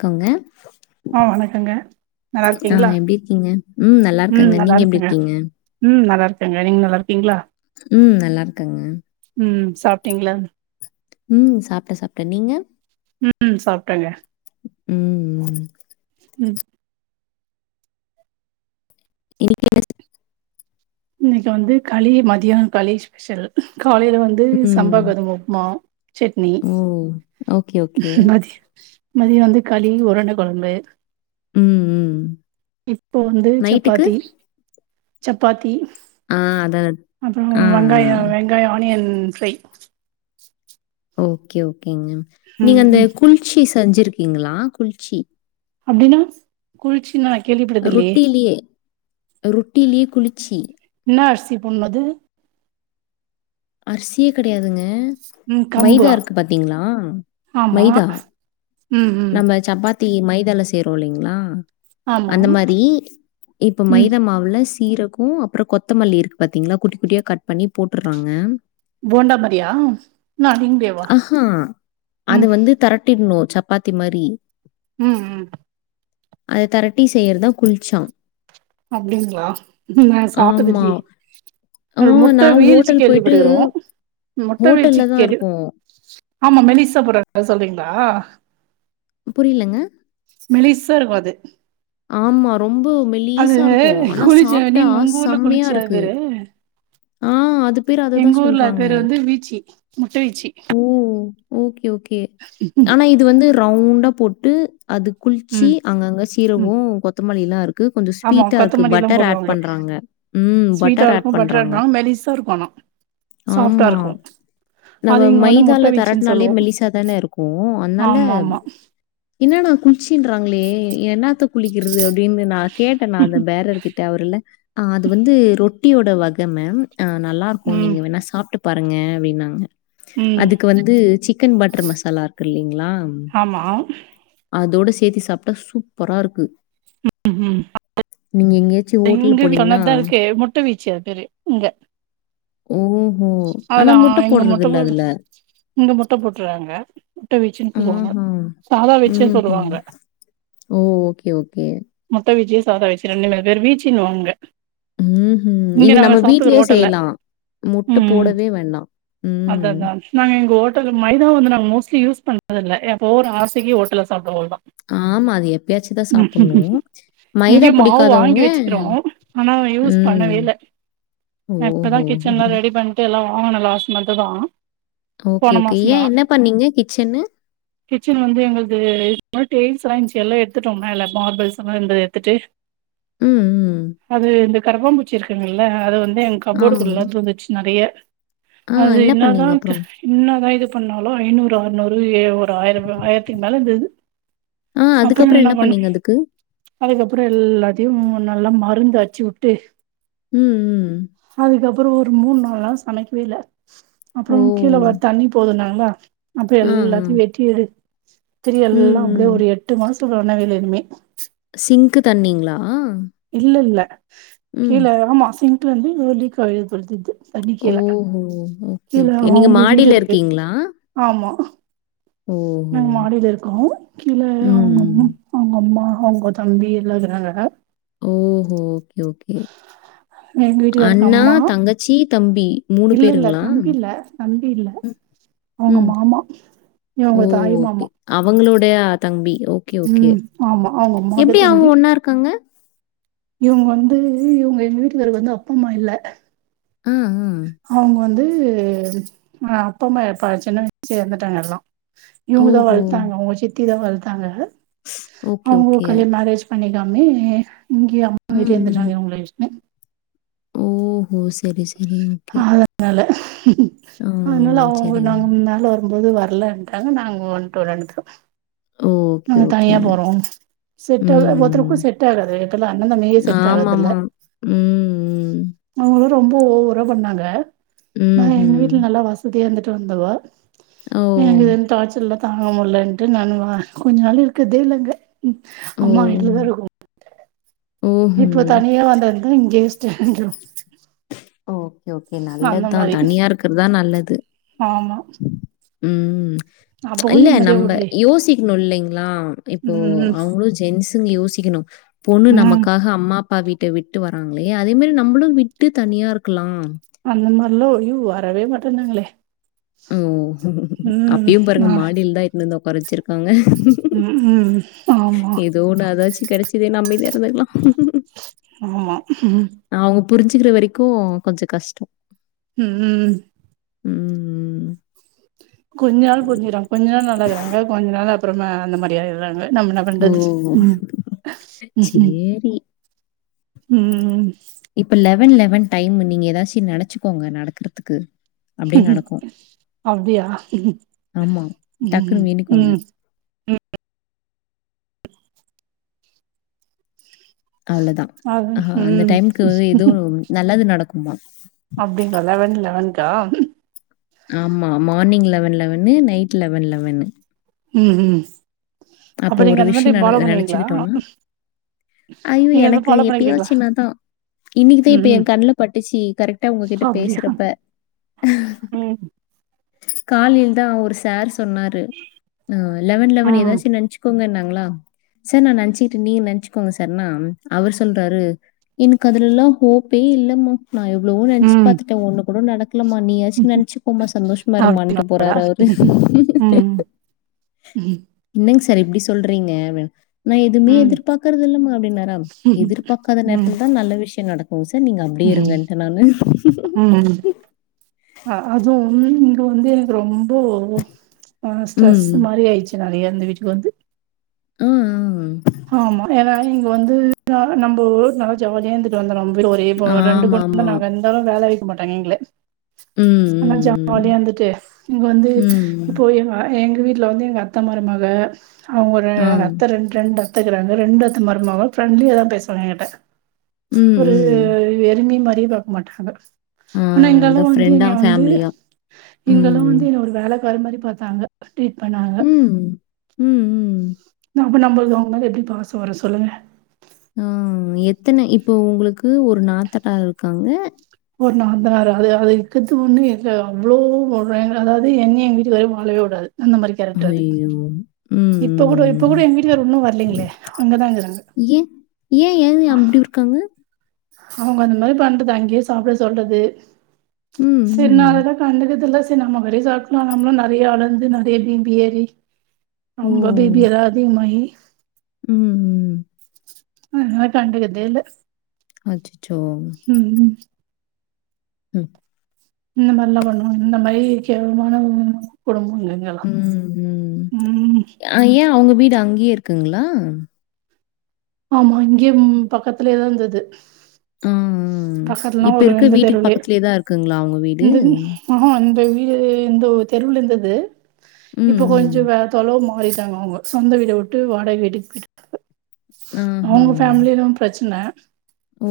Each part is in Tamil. க்காங்க ஆ வணக்கங்க நல்லா ஆ இருக்கீங்களா எப்டி இருக்கீங்க ம் நல்லா இருக்கங்க நீங்க எப்டி இருக்கீங்க ம் நல்லா இருக்கங்க நீங்க நல்லா இருக்கீங்ளா ம் நல்லா இருக்கங்க ம் சாப்ட்டீங்களா ம் சாப்ட்ட சாப்ட்ட நீங்க ம் சாப்ட்டங்க உம் உம் இன்னிக்கி என்னது இன்னிக்கு வந்து களி மதியோ களி ஸ்பெஷல் காலைல வந் து சம்பா ம். கோதும உப்மா சட்னி ஓ! Okay, okay. மதியோ மதியோ வந்து களி உருண்ட கொழம்பு ம், ம். இப்போ வந்து நைட்டுக்கு? சப்பாத்தி சப்பாத்தி ஆ அதால அப்புறோ வெங்காயோ வெங்காயோ ஆனியன் ஃப்ரை ஓகே ஓகேங்க நீங்க ம் அந்த ம் குள்ச்சி செஞ்சிருக்கீங்களா குள்ச்சி அப்டீன்னா குள்ச்சினா நா கேள்விப்பட்டது இல்லயே ரொட்டிலயே ரொட்டிலயே குளிச்சி என்னா அரிசி போண்ணது அர்சியே கெடையாதுங்க ம் கம்பா மைதா இருக்கு பாத்தீங்களா ஆமா மைதா ம் ம் நம்ம சப்பாத்தி மைதால செய்றோல்லிங்களா ஆமா அந்த மாதிரி இப்ப ம் மைதா மாவுல சீரகோ அப் புறோ கொத்தமல்லி இருக்கு பாத்தீங்களா குட்டி குட்டியா கட் பண்ணி போட்டுறாங்க போண்டா மாறியா இன்னோ அதுங்கூடயேவா ம் மாட்டிடணோ சப்பாத்தி மாரி ம் ம் அத தரட்டி செய்யறதா குள்ச்சா அப்டீங்களா நா ஆமா. சாப்பிட்டதில்லயே ஆ அது முட்ட நான் வீழ்ச்சி ஹோட்டல் போயிட்டு கேள்விப்பட்டுக்குறோ முட்ட வீழ்ச்சி ஹோட்டல்ல தான் கேள் இருக்கும். ஆமா மெலிசா போட்றத அத சொல்றீங்களா புரியுலங்க மெலிச்சாயிருக்கோ அது ஆமா ரொம்போ அது மெலிஸா இருக்கோ ஆனா குளிச்சு சாப்ட்டா நீங்க உங்க ஊர்ல செம்மையா குளிச்சி அது இருக்கு பேரு ஆஹ் ஆ அது பேர் அதுதா எங்க ஊர்ல அது சொல்றாங்க பேரு வந்து வீச்சி முட்ட வீச்சி ஓ ஓகே ஓகே ஆனா இது வந்து ரவுண்டா போட்டு அது குள்ச்சி ம் அங்கங்க சீரகோ ம் கொத்தமல்லிலா இருக் க்கு கொஞ்சோ ஆமா ஸ்வீட்டா இருக்கு கொத்தமல்லில்லா பட்டர் ஆட் போடுவாங்க பண்றாங்க ம் ஸ்வீட்டா பட்டர் ஆட் இருக்கு பட்டரா பண்றாங்க இருக்கு மெலிசா இருக்கு ஆனா சாஃப்டா ஆமா. இருக்கோ நம்ம மைதால தெரட்னாலே சொல்லுவோ மெலிசாதான இருக்கோ அத்னால ஆமா ஆமா என்னாடா குள்ச்சின்றாங்களே என்னாத்து குளிக்கிறது அப்டீன்னு நா கேட்டே நா அந்த பேரர் கிட்ட அவருல அது வந்து ரொட் ரொட்டியோட வக மேம் அ நல்லாருக்கோ ம் நீங்க வேணா சாப்ட்டு பாருங்க அப்டீன்னாங்க ம் அதுக்கு வந்து சிக்கன் பட்டர் மசாலா இருக்கு இல்லைங்களா ஆமா அதோட சேத்தி சாப்ட்டா சூப்பரா இருக்கு ம் ம் நீங்க எங்கேயாச்சும் ஹோட்டல் எங்க போனீங்கன்னா சொன்னதா இருக்கே முட் முட்ட வீச்சு அது பேரு இங்க ஓஹோ அதுல ஆனா முட்ட எங்க போ போட்றதில்ல அதுல இங்க முட்ட போட்டுறாங்க முட்ட வீச்சுன் சொலுவாங்க ஆஹா! சாத வீச்சு ம்ஹ்ம். சொல்லுவாங்க ஓ ஓகே ஓகே முட்ட வீச்சி சாதா வீச்சி ரெண்டுமே அது பேர் வீச்சின்னுவாங்க ம் ம் இது நம்ம வீட்லயே ஹோட்டல்ல செய்யலா முட்ட ம் போடவே வேண்டா ம் அதா அதா நாங்க எங்க ஹோட்டல் மைதா வந்து நாங் மோஸ்ட்லி யூஸ் பண்ணறதில்ல எப்போ ஒரு ஆசைக்கு ஹோட்டல்ல சாப்டுவோ அவ்ள்தா ஆமா அது எப்பயாச்சுதா சாப்பண்ணு மைதா இங்கயு மாவு பிடிக்காதவங்க வாங்கி வச்சுக்கிறோ ஆனா நா யூஸ் ம். பண்ணவேல்ல பா இப்பதா ஓஹோ! கிச்சன்லா ரெடி பண்ட்டு எல்லா வாங்குன லாஸ்ட் மந்த்துதா ஓகே போன ஓகே ஏ மாசந்தா என்ன பண்ணீங்க கிச்சன்னு கிச்சன் வந்து எங்களுக்கு இதுக் முன்னாடி டெயில்ஸ் ல்லா கவன்ச்சு எல்லா எட்த்திட்டோ மேல மார்பல்ஸுல்லா இருந்துது எடுத்துட்டு ம், ம். அது இந்த கருப்பாம்பூச்சி இருக்குங்கல்ல அது வந்து எங் ஆமா. கப்போடுக்குள்ளா பூந்துச்சு நெறைய ஆ அது என்ன இன்னாதா பண்ணீங்க க அப்புறம்? இன்னதா இது பண்ணாலு ஐநூறு ஆற்நூறு ஏ ஒரு ஆயிரோ [unintelligible] ஆயிரத்திக்கு மேல இந்துது ஆ அப்புறோ அதுக்கப்புறம் இன்னா என்ன பண்ணு பண்ணீங்க அதுக்கு? அதுக்கப்புறோ எல்லாத்தியு ம் நல்லா மருந்து அச்சு உட்டு ம் ம் ம் அதுக்கப்புறோ ஒரு மூணு நால் நாள் சமைக்கவே இல்ல ஓ! அப்பறோ கீழ வ தண்ணி வேற போதுனாங்ளா அப்று ஆ, ஆ. எல்லாத்யு வெட்டி எடு திரியு ம், எல்லா அப்டே ம். ஒரு எட்டு மாசோ பண்ணவே இல்ல எதுமே சிங்க்கு தண்ணிங்ளா இல்ல இல்ல கீழ ஆமா சிங்களந்து லீக்காயிருக்கு போல்திது தண்ணி கீழ ஓஹோ! ஓகே, கீழ் ஓகே. நீங்க அவுங்க வீடு மாடியில இருக்கு இருக்கீங்களா? ஆமா ஓஹோ! ஆமா மாடியில இருக்கோ கீழ ம், அவுங்கம்மா ம். அவுங்க அம்மா அவுங்க தம்பி எல்லாகிறாங்க ஓஹோ ஓகே ஓகே எங்க வீட்டுக்காருக்கு அண்ணா அம்மா தங்கச்சி தம்பி மூணு இல்ல இல்ல பேருங்ளா தம்பி இல்ல தம்பி இல்ல அவுங்க மாமா இவங்க ஓ தாய் ஓகே மாமா அவுங்களோடைய தம்பி ஓ கே ஓகே ம் ஆமா அவங்க அம்மாக்கு எப்டி அவுங் ஒன்னா இருக்காங்க இவுங்க வந்து இவுங்க எங்க வீட்டுகாருக்கு வந்து அப்பா அம்மா இல்ல ஆ, ஆ. அவங்க வந்து ஆ அப்ப அம்மா ப்ப சின்ன வயசுலே எறந்துட்டாங்க எல்லா இவங்கதா ஓஹோ! வள்த்தாங்க அவுங்க சி த்தி தா வள்த்தாங்க ஓகே, அவுங்க ஓகே. கல்யாண் மேரேஜ் பண்ணிக்காமே இங்கே அம்மா வீட்லே ம், ம். இருந்துட்டாங்க இவுங்ள வெஷ்னு ஓஹோ செரி செரி ஓகே னால ஆ, அதனால அவுங்க சரிங்க. நாங்க மேல வரும்போது வரல ன்டாங்க நாங்க வந்ட்டு ரெண்டு பேரு ஒரு ஓகே, நாங்க தனியா ஓகேங்க. போறோ செட் ம், ஆவ்ல ம். ஒத்தொருக்கு செட் ஆகாது இப்பெல்ல அண்ணன் தம்பிகே செட் ஆமாமா. ஆவர்தில்ல ம் ம் அவுங்களு ரொம்போ ஓவரா பண்ணாங்க நா எங்க ம்ஹ்ம். வீட்ல நல்லா வசதியா இருந்துட்டு வந்தவோ ஓ! இவங்கள் டார்ச்சர் எல்லாம் தாங்க முல்லன்ட்டு நான் வா கொஞ்ச நாள் இருக்குதே இல்லங்க ஓ! அம்மா வீட்ல தான் இருக்கோ ஓஹோ இப்ப தனியே வந்தது இங்கே ஸ்டான்றோ ஓகே ஓகே நல்லதுதான் மாரி தனியா இருக்கிறதான் நல்லது ஆமா ம் அப்பவு இல்ல நிம்மதியா நம்ம வுடலயே யோசிக்கணும் இல்லைங்களா இப்போ ம் அவங்களும் ஜென்ஸு யோசிக்கணும் பொண்ணு ம் நமக்காக அம்மா அப்பா வீட்ட விட்டு வராங்களே அதே மாரி நம்மளும் விட்டு தனியா இருக்கலாம் அந்த மாரிலாம் ஐயோ வரவே மாட்டான்ங்களே ஓ அப்யும் பாருங்க ஆ மாடியில தான் வந்து ஒக்காற வச்சிருக்காங்க ம் ம் ஆமா ஏதோ அதாச்சி கிடைச்சதே அமைதியா இருந்துக்கலாம் ஆமா அவுங்க புரிஞ்சுக்கிற வரைக்கும் கொஞ்சோ கஷ்டம் ம் ம் ம் ம். கொஞ்ச நாள் புரிஞ்சுறாங்க கொஞ்ச நாள் நல்லாக்குறாங்க கொஞ்ச நாள் அப்பறமா அந்த மாரி ஆய்றாங்க நம்ம என்ன ஓ! பண்றது ம் ம் சேரி. ம் இப்ப லெவன் லெவன் டைம் நீங்க ஏதாச்சும் நனச்சிக்கோங்க நடக்கிறதுக்கு அப்டியே நடக்கும் அப்டியா ஆமா ம் டக்குன்னு வேண்டிக்கோங்க ம் ம் அவ்ளோ தா அது அ அந்த ம் டைமுக்கு எதுவும் நல்லது நடக்குமா அப்டிங்களா லெவன் லெவன்கா ஆமா morning eleven eleven night eleven eleven ம் ம் அப்போ அப்ப ஒரு நீங்க அந்த விஷயோ மாரி நின ஃபாலோ பண்ணுவீங்களா நினைச்சிக்கிட்டோனா ஐயோ நீங்க அத எனக்கு ஃபாலோ பண்ணிக்கிறீங்களா எப்பயாச்சும் தானா இன்னிக்கு தான் ம் இப்ப ம் என் கண்ணுல பட்டுச்சு கரெக்டா உங்ககிட்ட அப்டியா பேசுறப்ப ம் காலைல தான் ஒரு சார் சொன்னாரு ஆ லெவன் லெவன் ம் ஏதாச்சும் நினைச்சுக்கோங்கனாங்களா சார் நான் நினைச்சிட்டு நீங்க நினைச்சுக்கோங்க சார்னா அவரு சொல்றாரு எனக்கு அதுலெல்லாம் ஹோப்பே இல்லமா நா எவ்ளோவோ நெனச்சு ம் பாத்துட்டன் ஒன்னு கூட நடக்கலமா நீயாச்சு நெனச்சு கோமா சந்தோஷமா அப்டி இருமான்ட்டு போறாரு அவுரு ம் ம் என்னங் சார் இப்டி சொல்றீங்க வென் நா எதுவுமே ம் எதிர்பாக்கறது இல்லமா அப்டின்னாரா எதிர்பாக்காத நேரத்துல்தா நல்ல விஷ்யம் நடக் ஓ சார் நீங்க அப்டியே இருங்கன்ட்ட நானு ஆமானம் அ அதுவும் இங்க வந்து ரொம்போ ஆ ஸ்ட்ரெஸ் ம். ம். மாறி ஆயிருச்சு நறையா இந்த வீட்டுக்கு வந்து ஆ, ஆ. ஆமா ஏன்னா இங்க வந்து யாரும் நம்ப ஊர் ந ஜாலியா இந்துட்டு வந்துருவோ ரெண்பேரும் ஒரே ரெண்டு பொண்ணு ஆமாமா. நாங்க இந்தாலும் வேல வைக்க மாட்டாங்க எங்ள ம், ஆனா ம், ஜாலியா இந்துட்டு இங்க வந்து ம். ம். இப்போ எ வ எங்க வீட்ல வந்து எங்க அத்த மருமக அவுங்க ரெ ஆ. அத்த ரெண்ரெண்டு அத்த இக்கிறாங்க ரெண்டு அத்த மருமவ ஃபிரண்ட்லியாதா பேசுவாங்க என்கிட்ட ம், ஒரு ம். வெருமி மாறி பாக்க மாட்டாங்க ஆ ஆனா இந்தாலு அதான் வந்து ஃப்ரெண்டா? என்னய வந்து ஃபேமிலியா? இங்கல்லா ம். வந்து என்ன ஒரு வேலக்காரி மாரி பாத்தாங்க ட்ரீட் பண்ணாங் ம் ம் ம் அப்ப நமளுக்கு அவுங்க மேல எப்டி பாசொ வரு சொல்லுங்க ஆ எத்தன இப்ப ஒங்களுக்கு ஒரு நாத்தனார் இருக்காங்க ஒரு நாத்தனாரு அது அது இக்கத்து ஒண்ணு இல்ல அவ்ளோ ஓ வேங்கறதாது என்னய எங்க வீட்டுக்காரயு வாழவே வு வுடாது அந்த மாரி கேரக்டர் அது அய்யோ இப்ப கூட இப்ப கூட எங்க வீட்டுகார் உன்னு வர்லைங்களே அங்கதாங்கிறாங்க ஏ ஏ ஏ அப்டி இருக்காங்க அவுங்க அந்த மாரி பண்றது அங்கயே சாப்ட சொல்றது ம் சரி நா ம். அதலா கண்டுக்கறதில்ல சரி நம்ம வேலய சாட்லா நம்மளு நெறைய அளந்து நெறைய பீப்பி ஏறி ஓ! ரொம்ப பீபி வேற அதிகமாயி ம் ம் அதனால கண்டுக்கதே இல்ல அச்சச்சோ ம் ம் இந்த மாரிலா பண்ணுவாங்க இந்த மாரி கேவலமான வுமன் குடும்மங்கள் கெலா ம் ஆ ஏ அவுங்க வீடு அங்கயே இருக்குங்ளா ஆமா இங்கயே பக்கத்துலயேதா இந்தது ம் ம் ம் இப்ப இருக்க இந்த வீட்டுக்கு தெருவுலே பக்கத்துலயே தா இருக்குங்களா அவுங்க வீடு இந்த ம் ஆஹ இந்த வீடு இந்த உ தெருவுல இந்தது ம், இப்ப ம். கொஞ்ச வே தொலவு மாறிட்டாங்க அவுங்க சொந்த வீட வுட்டு வாடக வீட்டுக்கு போயிட்டு ஆஹா! அவுங்க ஃபேமிலிலு பிரச்சன ஓ!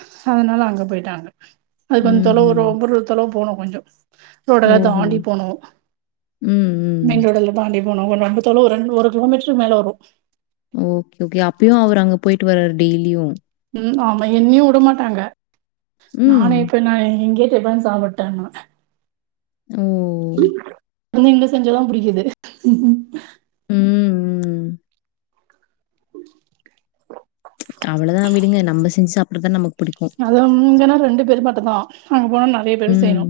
அ அதுனால அங்க போய்ட்டாங்க அது கொஞ்ச தொலவு ம்ஹ்ம். ரொம்ப ஒரு தொலவு போணு கொஞ்சோ ரோடலா ஓஹோ! தாண்டி போனு ம், மெயின் ம். ரோடுல தாண்டி போனு ஒரு ரெண்டு தொலவு ரெண் ஒரு கிலோமீட்டருக்கு மேல வரு ஓகே ஓகே அப்பியு அவர் அங்க போயிட்டு வராரு டெய்லியு ம் ஆமா என்னியு வுடமாட்டாங்க ம். நானு இப்ப நா இங்கயே இப்பதா சாப்புட்டே நா ஓ நீங்க செஞ்சாதா புடிக்கிது ம் ம் ம் அவ்வளதா விடுங்க நம்ம செஞ்சு சாப்புற்றதா நமக்கு புடிக்கு அது இங்கனா ரெண்டு பேர் மட்டுந்தா அங்க போனா நெறைய பேருக் ம். செய்யனு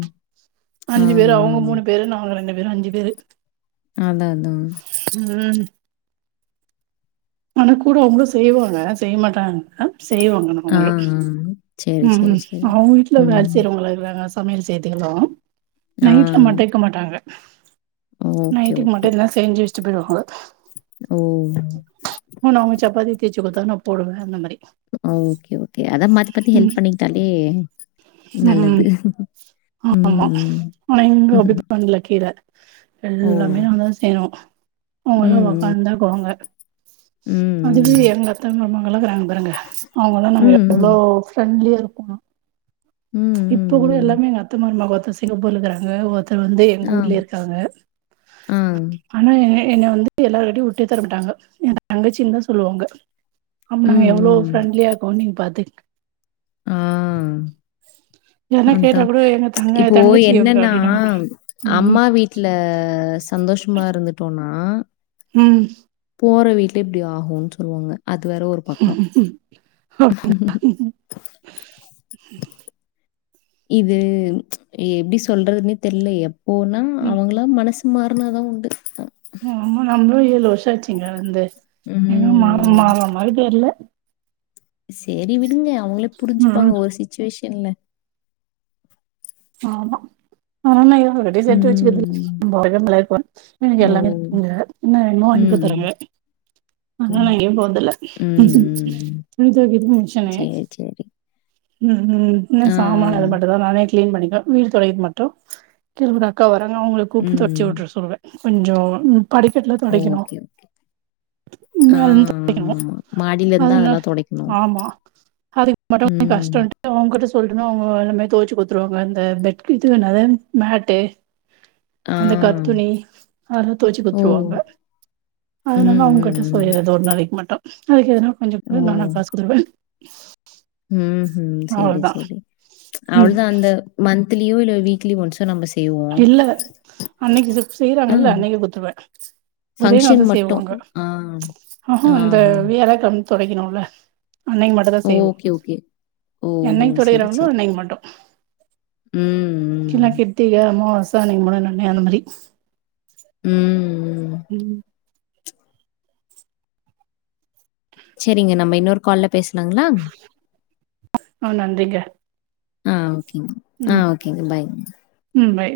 ஆ, அஞ்சு பேரு அவுங்க மூணு ஆ. பேரு நாங்க ரெண்டு பேரு அஞ்சு பேரு அதா அதா ம் ஆனா கூட அவுங்களு செய்வாங்க செய்ய மாட்டாங்கக்க செய்வாங்க ஆ, ஆ. அவுங்களு சரி, சரி, ம் சரி. அவுங்க வீட்ல வேல ம். செய்றவங்களா இற்றாங்க சமையல் சேத்திகளு ஆ. நைட்ல மட்டு வைக்க மாட்டாங்க ஓகே, நைட்டுக்கு மட்டு ஓகே. இதுதா செஞ்சு வச்சுட் போய்றுவாக ஓ உ அவுங்க சப்பாத்தி தேச்சா கொடுத்த நா போடுவே அந்த மாதிரி ஓகே ஓகே அதா மாத்தி மாத்தி ஹெல்ப் பண்ணிக்கிட்டாலே நல்லது. உம் ம், ஆமா ம். ஆனா இங்க அப்டி பண்ல கீர ஓ! எல்லாமே நாங்கதா செய்னோ அவங்கல்லா ம், ம். ஒக்காந்துதாக்குவாங்க ம், அதுவே ம். எங்க அத்தா மாமால்லா இக்கறாங்க பாருங்க அவுங்கள்லா ம், நாங்க எவ்வளோ ம். ஃப்ரெண்ட்லியா இருக்கோணு ம் இப்ப கூட ம், ம். எல்லாமே எங்க அத்த மருமா ஒருத்த சிங்கப்பூர்ல இக்கிறாங்க ஒருத் தர் வந்து எங்க ஆ, ஊர்லயே இருக்காங்க ஆ. ஆனா என்ன என்னய வந்து எல்லார்க்கிட்டயும் உட்டு தர மாட்டாங்க என்ன‌ தங்கச்சின்னுதா சொல்லுவாங்க அப் நாங்க ம், எவ்ளோ ம். ஃப்ரெண்ட்லியா இருக்கோ நீங்க பாத்து ஆ யார்னா அத்தா கேட்டா கூட எங்க தங்க இப்போ தங்கச்சி இவங்க என்னன்னா அப்டின்னாங்க ம் அம்மா வீட் வீட்ல சந்தோஷமா இருந்துட்டோன்னா ம் போற வீட்ல இப்டி ஆகுன்னு சொல்லுவாங்க அது வேற ஒரு பக்கோ இது எப்டி சொல்றதுன்னே தெர்ல எப்போனா ம் அவுங்களா மனசு மாறுனா தான் உண்டு ஆமா நம்பளு ஏழு வருஷ ஆச்சுங்க வந்து இங்களு மாற ம். மாற மாரி தெர்ல சேரி விடுங்க அவுங்களே புரிஞ்சுப்பாங்க ம் ஒரு சுச்சுவேஷன்ல ஆமா ஆனா நா ரெடி சேத்து வச்சுக்கறது ம். நம்ப ஒலகத்துலருக்க எனக்கு ஓ! எல்லாமே இருக்குங்க என்ன வேணுமோ வாங்கி குடுத்துறாங்க ம். ஆனா ம். நா ம். எங்கியு போறதில்ல துணி ம். தொவைக்கிறதுக்கு மிஷினு சரி, சரி. ம் ம் என்ன ஆ, சாமான் அது ஆ. மட்டுந்தா நானே கிளீன் பண்ணிக்குவ வீடு் தொடைக்க மட்டு [unintelligible] அக்கா வராங்க அவங்கள கூப்ட்டு ம். தொச்சு விட்டுரு சொல்லுவ கொஞ்ச ம் படிக்கட்டுல தொடைக்கணு ஓகே. ஆ மேல இருந்து தொடைக்கணு ஆமாமா. மாடில இருந்தா அதனா அதெல்லாம் தொடைக்கணும். ஆமா அதுக்கு மட்டு ம். கஷ்டோண்ட் அவுங்கட்ட சொலட்டேன்னா அவங்க எல்லாமே தொவச்சு குடுத்துருவாங்க அந்த பெட் கிட் இது என்னது மேட்டு ஆ. அந்த கர்த்துணி அதெல்லா தொவச்சு ஓ! குத்துருவாங்க ம், அதனால ம், அவுங்ககிட்ட ம். சொல்லிறது ஒரு நாளைக்கு மட்டு அதுக்கு எதுனா கொஞ்ச ஓ! குடு நானா காசு குடுக்கற ம் ம் சேரி சேரி ம் அவ்வளோதா அந்த மந்த்லியோ இல்ல வீக்லி ஒன்ஸோ நம்ப செ இல்ல அன்னைக்கு செய்யறாங்க ஆ. இல்ல அன்னைக்கே குத்துருவே ஒரே ஃபங்ஷன் நாள்தா மட்டும். செய்வாங்க ஆ. ஆஹ அந்த ஆஹா. வியாழக்கெழம் தொடைக்கணும்ல அன்னைக்கு மட் டுதா செய்வோ ஓகே, ஓகே. ஓஹோ! என்னைக் சரி, தொடைக்கிறாங்களோ சரி. அன்னைக்கு மட்டு ம் கீன கிருத்திக அம்மாவாச அன்னைக்கு மட் நனே மாரி ம் ம் ம் சேரிங்க நம்ப இன்னொரு கால்ல பேசலாங்களா ஆ நன்றிங்க ஆ ஓகேங்க ஆ ம் ஓகேங்க பாய்ங்க ம் பாய்